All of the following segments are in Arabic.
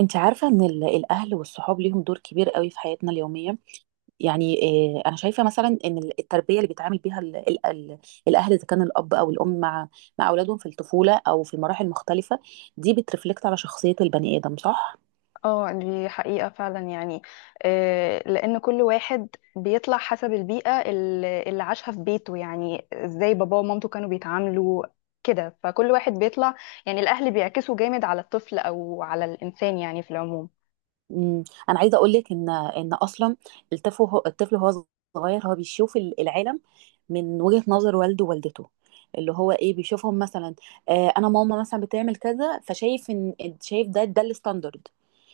انت عارفة ان الاهل والصحاب ليهم دور كبير قوي في حياتنا اليومية يعني. اه انا شايفة مثلا ان التربية اللي بيتعامل بيها ال ال ال الاهل اذا كان الاب او الام مع اولادهم في الطفولة او في المراحل المختلفة دي بترفلكت على شخصية البني ادم، صح؟ اه، دي حقيقة فعلا يعني. لأن كل واحد بيطلع حسب البيئة اللي عاشها في بيته، يعني ازاي باباه ومامته كانوا بيتعاملوا كده، فكل واحد بيطلع. يعني الأهل بيعكسوا جامد على الطفل أو على الإنسان يعني في العموم. انا عايزة اقول لك ان اصلا الطفل هو صغير، هو بيشوف العالم من وجهة نظر والده ووالدته، اللي هو ايه بيشوفهم مثلا. آه انا ماما مثلا بتعمل كذا فشايف ان شايف ده الستاندرد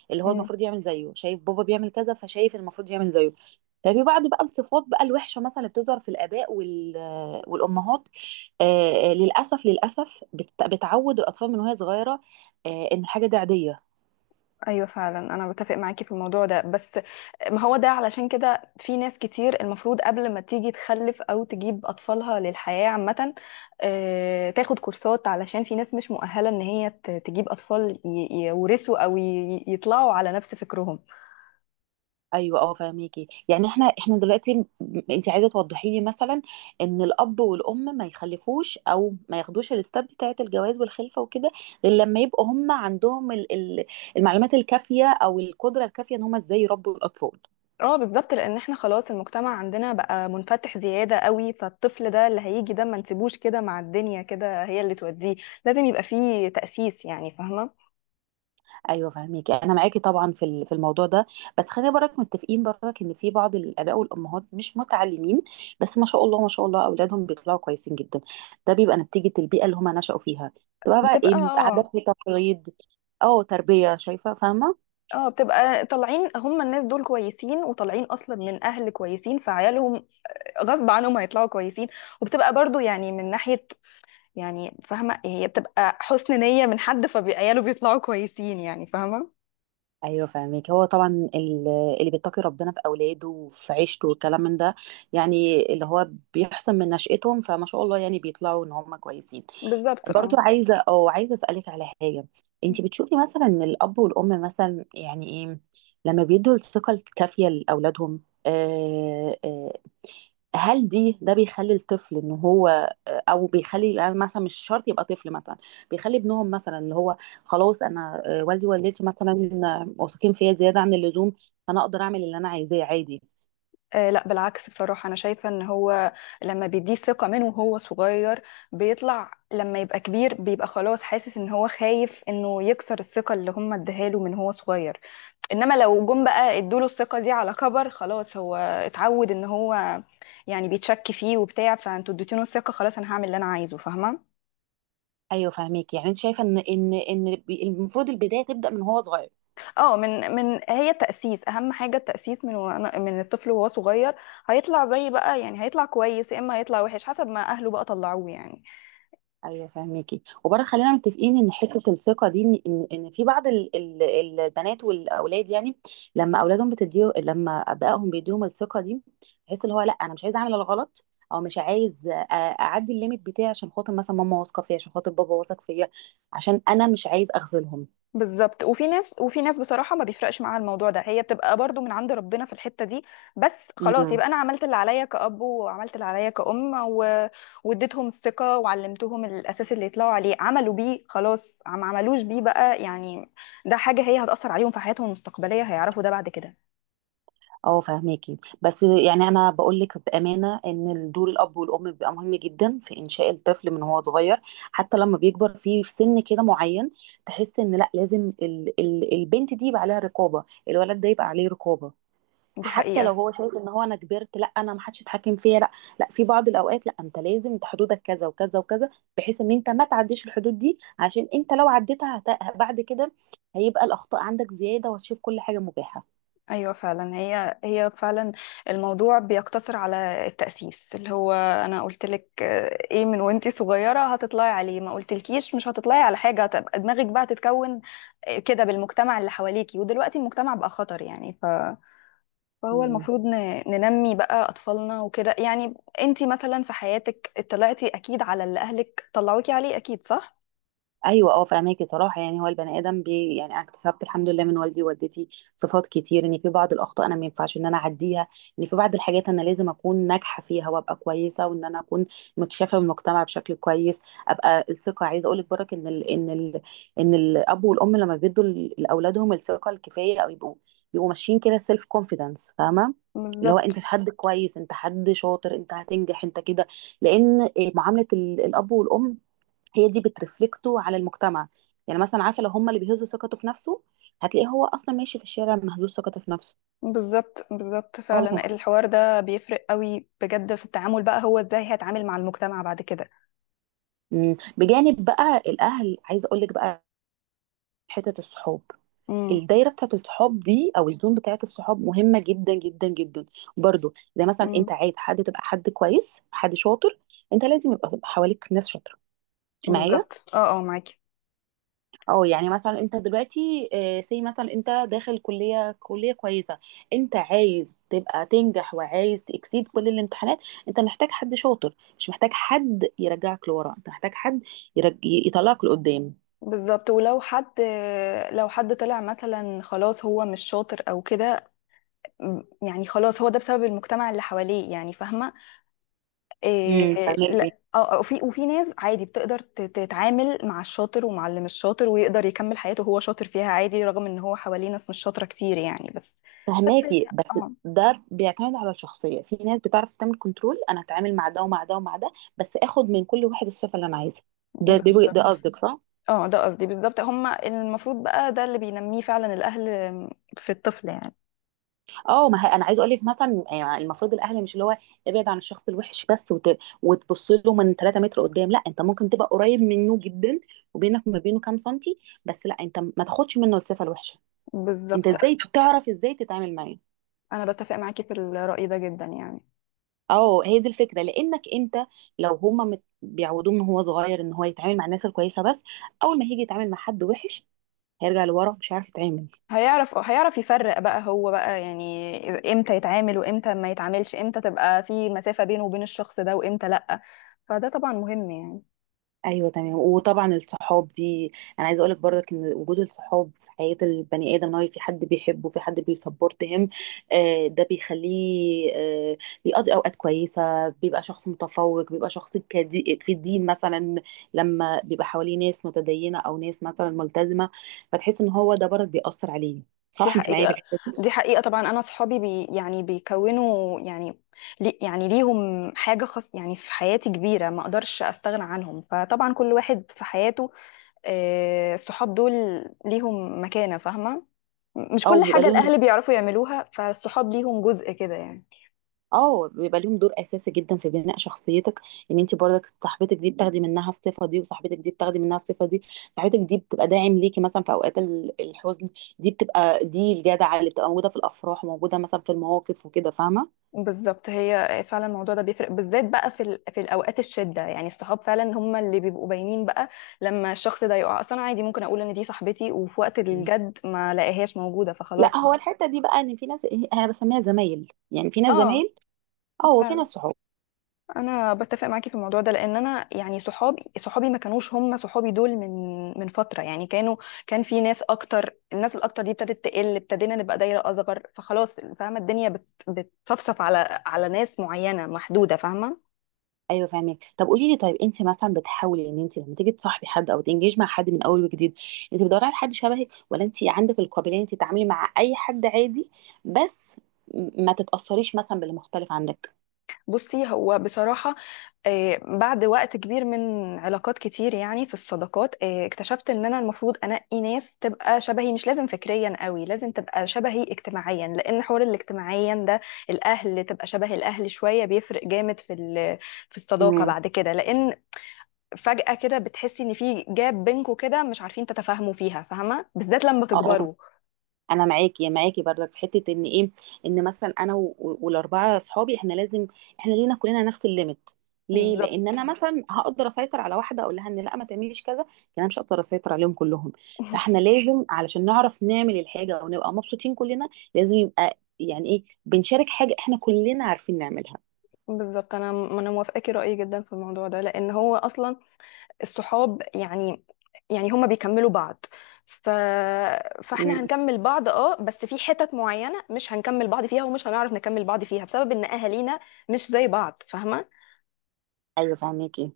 اللي هو المفروض يعمل زيه، شايف بابا بيعمل كذا فشايف المفروض يعمل زيه. ففي بعض بقى الصفات بقى الوحشه مثلا اللي بتظهر في الاباء والامهات. للاسف للاسف بتعود الاطفال من وهي صغيره ان الحاجه دي عاديه. ايوه فعلا، انا بتفق معاكي في الموضوع ده. بس ما هو ده علشان كده في ناس كتير المفروض قبل ما تيجي تخلف او تجيب اطفالها للحياه عامه، تاخد كورسات، علشان في ناس مش مؤهله ان هي تجيب اطفال يورثوا او يطلعوا على نفس فكرهم. ايوه اه فاهميكي يعني احنا دلوقتي انت عايزه توضحي لي مثلا ان الاب والام ما يخلفوش او ما ياخدوش الستاب بتاعه الجواز والخلفه وكده غير لما يبقوا هم عندهم المعلومات الكافيه او القدره الكافيه ان هم ازاي يربوا الاطفال. اه بالظبط، لان احنا خلاص المجتمع عندنا بقى منفتح زياده قوي، فالطفل ده اللي هيجي ده ما نسيبوش كده مع الدنيا، كده هي اللي توديه. لازم يبقى فيه تاسيس يعني، فاهمه. ايوه فاهميكي، انا معاكي طبعا في الموضوع ده، بس خلينا برك متفقين برك ان في بعض الاباء والامهات مش متعلمين بس ما شاء الله ما شاء الله اولادهم بيطلعوا كويسين جدا. ده بيبقى نتيجه البيئه اللي هم نشأوا فيها، تبقى بقى بتبقى، ايه عادات آه. وتقاليد، اه تربيه، شايفه فاهمه. اه بتبقى طالعين هم، الناس دول كويسين وطالعين اصلا من اهل كويسين، فعيالهم غصب عنهم هيطلعوا كويسين. وبتبقى برضو يعني من ناحية، يعني فاهمة، هي بتبقى حسن نية من حد، فعياله بيطلعوا كويسين يعني، فاهمة. ايوه فاهمك، هو طبعا اللي بيتقي ربنا في اولاده وفي عيشته والكلام من ده، يعني اللي هو بيحسن من نشأتهم، فما شاء الله يعني بيطلعوا ان هم كويسين. بالظبط، برضو اه. عايزه اسالك على حاجه، انت بتشوفي مثلا ان الاب والام مثلا، يعني ايه لما بيدوا الثقه الكافيه لاولادهم آه آه هل ده بيخلي الطفل ان هو، او بيخلي يعني مثلا مش شرط يبقى طفل مثلا، بيخلي ابنهم مثلا اللي هو خلاص انا والدي ووالدتي مثلا واثقين فيا زياده عن اللزوم فانا اقدر اعمل اللي انا عايزاه عادي؟ لا، بالعكس، بصراحة أنا شايفة إن هو لما بيديه ثقة منه وهو صغير، بيطلع لما يبقى كبير بيبقى خلاص حاسس إن هو خايف إنه يكسر الثقة اللي هم اديها له من هو صغير. انما لو جم بقى ادوله الثقة دي على كبر، خلاص هو اتعود ان هو يعني بيتشك فيه وبتاع، فانتوا اديتوله الثقة، خلاص انا هعمل اللي انا عايزه، فاهمة. ايوه فاهميكي، يعني انت شايفه ان المفروض البدايه تبدا من هو صغير. اه، من هي التأسيس اهم حاجة، التأسيس من من الطفل وهو صغير. هيطلع زي بقى يعني، هيطلع كويس يا اما هيطلع وحش حسب ما اهله بقى طلعوه يعني. ايوه فاهميكي، وبرضه خلينا متفقين ان حته الثقه دي ان في بعض البنات والاولاد يعني لما اولادهم بتديه لما ابائهم بيديهم الثقه دي تحس اللي هو لا انا مش عايزه اعمل الغلط، او مش عايز اعدي الليميت بتاعي عشان خاطر مثلا ماما واثقه فيا، عشان خاطر بابا واثق فيا، عشان انا مش عايز اغفلهم. بالظبط. وفي ناس بصراحة ما بيفرقش معاها الموضوع ده، هي بتبقى برضو من عند ربنا في الحتة دي. بس خلاص إمم. يبقى أنا عملت اللي عليا كأب وعملت اللي عليا كأم واديتهم الثقة وعلمتهم الأساس اللي يطلعوا عليه، عملوا بيه خلاص، ما عملوش بيه بقى يعني. ده حاجة هي هتأثر عليهم في حياتهم المستقبلية، هيعرفوا ده بعد كده. اه فاهماكي، بس يعني انا بقول لك بامانه ان دور الاب والام بيبقى مهم جدا في انشاء الطفل من هو صغير حتى لما بيكبر في سن كده معين تحس ان لا، لازم ال البنت دي يبقى عليها رقابه، الولد ده يبقى عليه رقابه. دي حتى لو حقيقة. هو شايف ان هو انا كبرت، لا، انا ما حدش يتحكم فيا، لا، لا، في بعض الاوقات لا، انت لازم انت حدودك كذا وكذا وكذا، بحيث ان انت ما تعديش الحدود دي، عشان انت لو عديتها بعد كده هيبقى الاخطاء عندك زياده وهتشوف كل حاجه مباحه. ايوه فعلا، هي فعلا الموضوع بيقتصر على التأسيس، اللي هو انا قلت لك آه، ايه من وانتي صغيرة هتطلعي عليه، ما قلتلكيش مش هتطلعي على حاجة، هتبقى دماغك بقى تتكون كده بالمجتمع اللي حواليكي. ودلوقتي المجتمع بقى خطر يعني، فهو مم. المفروض ننمي بقى اطفالنا وكده يعني. انتي مثلا في حياتك اطلعتي اكيد على اللي اهلك طلعوكي عليه، اكيد صح؟ ايوه اه فاهماكي، صراحه يعني هو البني ادم يعني انا اكتسبت الحمد لله من والدي ووالدتي صفات كتير، ان في بعض الاخطاء انا ما ينفعش ان انا اعديها، ان في بعض الحاجات انا لازم اكون ناجحه فيها وابقى كويسه، وان انا اكون متشافه من المجتمع بشكل كويس. ابقى الثقه، عايزه اقول لك برك ان الاب والام لما بيدوا لاولادهم الثقه الكفايه او يبقوا ماشيين كده سيلف كونفيدنس فاهمه. اللي هو انت بالظبط، حد كويس، انت حد شاطر، انت هتنجح، انت كده، لان معامله الاب والام هي دي بترفلكته على المجتمع، يعني مثلا عارفه لو هم اللي بيهزوا ثقته في نفسه هتلاقيه هو اصلا ماشي في الشارع مهزوز ثقته في نفسه. بالظبط، بالظبط. اه. فعلا الحوار ده بيفرق قوي بجد في التعامل بقى، هو ازاي هيتعامل مع المجتمع بعد كده. أمم. بجانب بقى الاهل عايزه اقول لك بقى حته الصحاب، امم. الدايره بتاعت الصحاب دي او الزون بتاعت الصحاب مهمه جدا جدا جدا. برضو زي مثلا امم. انت عايز حد تبقى حد كويس، حد شاطر، انت لازم يبقى حواليك ناس شاطره، انت معايا. بالظبط، اه، اه، معاكي. اه، يعني مثلا انت دلوقتي سي مثلا انت داخل كلية كويسة، انت عايز تبقى تنجح وعايز تكسيد كل الامتحانات، انت محتاج حد شاطر مش محتاج حد يرجعك لورا، انت محتاج حد يطلعك لقدام. بالظبط. ولو حد، لو حد طلع مثلا خلاص هو مش شاطر او كده. يعني خلاص هو ده بسبب المجتمع اللي حواليه يعني، فاهمه. إيه، فهماكي، لا، اه. وفي ناس عادي بتقدر تتعامل مع الشاطر ومع اللي مش شاطر، ويقدر يكمل حياته وهو شاطر فيها عادي رغم ان هو حواليه ناس مش شاطره كتير يعني، بس. بس بس اه. ده بيعتمد على الشخصية، في ناس بتعرف تعمل كنترول، انا هتعامل مع ده ومع ده ومع ده بس اخد من كل واحد الصفة اللي انا عايزها. ده بالظبط، قصدك، صح؟ اه، ده قصدي بالظبط. هما المفروض بقى ده اللي بينميه فعلا الأهل في الطفل يعني. اه، ما هي انا عايزه اقول لك مثلا يعني المفروض الاهل، مش اللي هو ابعد عن الشخص الوحش بس وتبص له من 3 متر قدام، لا، انت ممكن تبقى قريب منه جدا وبينك وما بينه كام سنتي، بس لا انت ما تاخدش منه الصفه الوحشه، انت بالظبط، ازاي تعرف ازاي تتعامل معاه. أنا بتفق معاكي في الرأي ده جدا يعني. اه هي دي الفكره، لانك انت لو هما بيعودوه من هو صغير ان هو يتعامل مع الناس الكويسه بس، اول ما هيجي يتعامل مع حد وحش هيرجع لورا مش عارف يتعامل. هيعرف يفرق بقى هو بقى، يعني امتى يتعامل وامتى ما يتعاملش، امتى تبقى في مسافة بينه وبين الشخص ده وامتى لأ. فده طبعا مهم يعني. ايوه تمام، وطبعا الصحاب دي انا عايزه اقولك برضك ان وجود الصحاب في حياه البني ادم، ان هو في حد بيحبه، في حد بيسبورت هم، ده بيخليه بيقضي اوقات كويسه، بيبقى شخص متفوق، بيبقى شخص كدي في الدين مثلا لما بيبقى حواليه ناس متدينه او ناس مثلا ملتزمه، فتحس ان هو ده برضك بيأثر عليه، دي صح؟ انت معايا في حقيقة. الحته دي. دي حقيقة طبعا. أنا صحابي يعني بيكونوا يعني يعني ليهم حاجة خاص يعني في حياتي كبيرة، ما أقدرش أستغنى عنهم. فطبعا كل واحد في حياته، الصحاب دول ليهم مكانة، فاهمة. مش او كل بيبقى حاجة ليهم الأهل بيعرفوا يعملوها، فالصحاب ليهم جزء كده يعني. اه بيبقى ليهم دور اساسي جدا في بناء شخصيتك، ان انت برضك صاحبتك دي بتاخدي منها الصفه دي، وصاحبتك دي بتاخدي منها الصفه دي، صاحبتك دي بتبقى داعم ليكي مثلا في اوقات الحزن، دي بتبقى دي الجدعه اللي بتبقى موجوده في الافراح وموجوده مثلا في المواقف وكده فاهمه. بالظبط، هي فعلا الموضوع ده بيفرق بالذات بقى في الأوقات الشدة يعني، الصحاب فعلا هم اللي بيبقوا باينين بقى لما الشخص ده يقع. أصلا عادي ممكن أقول إن دي صاحبتي، وفي وقت مم. الجد ما لاقيهاش موجودة، لا فخلاص هو ما. الحته دي بقى ان في ناس انا بسميها زمايل، يعني في ناس اه، زمايل اه وفي ناس فعلا صحاب. انا بتفق معاكي في الموضوع ده، لان انا يعني صحابي، ما كانوش هم صحابي دول من فتره يعني، كانوا، كان في ناس اكتر. الناس الاكتر دي ابتدت تقل، ابتدينا نبقى دايره اصغر، فخلاص، فاهمه. الدنيا بتصفصف على ناس معينه محدوده، فاهمه. ايوه فاهمك، طب قولي لي، طيب انت مثلا بتحاولي ان انت لما تيجي تصاحبي حد او تنجيج مع حد من اول وجديد، انت بتدوري على حد شبهك ولا انت عندك القابليه ان انت تتعاملي مع اي حد عادي بس ما تتاثريش مثلا باللي مختلف عندك؟ بصي هو بصراحة، بعد وقت كبير من علاقات كتير يعني في الصداقات، اكتشفت ان انا المفروض انقي ناس تبقى شبهي، مش لازم فكريا قوي، لازم تبقى شبهي اجتماعيا، لان حوار الاجتماعيا ده، الاهل تبقى شبه الاهل شوية، بيفرق جامد في الصداقة مم. بعد كده. لان فجأة كده بتحسي ان في جاب بينكوا كده، مش عارفين تتفاهموا فيها، فاهمة، بالذات لما اه تكبروا. انا معاكي، برضك في حته ان ايه، ان مثلا انا والاربعه اصحابي احنا لينا كلنا نفس الليميت، ليه، لان بالظبط، انا مثلا هقدر اسيطر على واحده اقول لها ان لا ما تعمليش كذا، لكن انا مش هقدر اسيطر عليهم كلهم، فاحنا لازم علشان نعرف نعمل الحاجه ونبقى مبسوطين كلنا، لازم يبقى يعني ايه بنشارك حاجه احنا كلنا عارفين نعملها. بالظبط. انا موافقاكي رأيي جدا في الموضوع ده، لان هو اصلا الصحاب يعني، هما بيكملوا بعض. ف... فاحنا أمم، هنكمل بعض، اه، بس في حتت معينة مش هنكمل بعض فيها، ومش هنعرف نكمل بعض فيها بسبب ان اهالينا مش زي بعض، فاهمة. ايوه فاهمكي.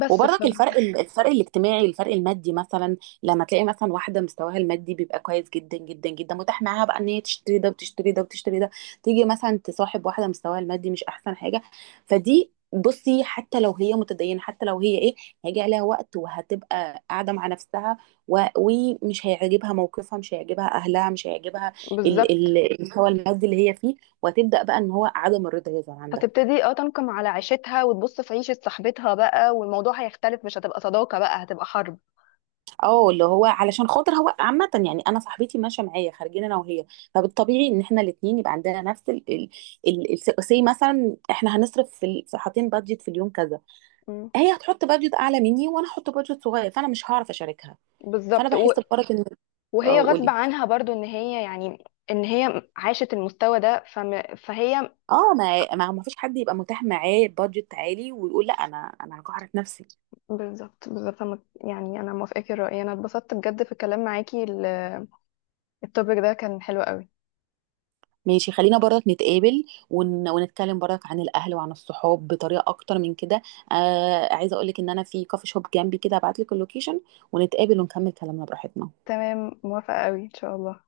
بس وبرضك الفرق الاجتماعي، الفرق المادي مثلا، لما تلاقي مثلا واحده مستواها المادي بيبقى كويس جدا جدا جدا، متاح معاها بقى ان هي تشتري ده وتشتري ده وتشتري ده، تيجي مثلا تصاحب واحده مستواها المادي مش احسن حاجه، فدي بصي حتى لو هي متدينه، حتى لو هي ايه، هيجي عليها وقت وهتبقى قاعده مع نفسها ومش هيعجبها موقفها، مش هيعجبها اهلها، مش هيعجبها بالظبط. المستوى المادي اللي هي فيه، وهتبدا بقى ان هو عدم الرضا يظهر عندها. هتبتدي اه تنقم على عيشتها وتبص في عيشة صاحبتها بقى، والموضوع هيختلف، مش هتبقى صداقة بقى، هتبقى حرب. اه اللي هو علشان خاطر هو عامة يعني انا صاحبتي ماشية معايا خارجين انا وهي، فبالطبيعي ان احنا الاتنين يبقى عندنا نفس سي مثلا احنا هنصرف في حاطين بادجت في اليوم كذا، مم. هي هتحط بادجت اعلى مني وانا هحط بادجت صغير، فانا مش هعرف اشاركها، فانا بالظبط. بحس بفرق ان اه وهي غصب قولي. عنها برضو ان هي عاشت المستوى ده، فهي. اه، ما فيش حد يبقى متاح معاه بادجت عالي ويقول لا انا هجهرك نفسي. بالظبط، بالظبط. يعني انا موافقاكي الرأي، انا اتبسطت بجد في الكلام معاكي. التوبيك ده كان حلو قوي. ماشي، خلينا برضك نتقابل ونتكلم برضك عن الاهل وعن الصحاب بطريقه اكتر من كده. عايزه اقولك ان انا في كافي شوب جنبي كده، ابعتلك اللوكيشن ونتقابل ونكمل كلامنا براحتنا. تمام، موافقة قوي ان شاء الله.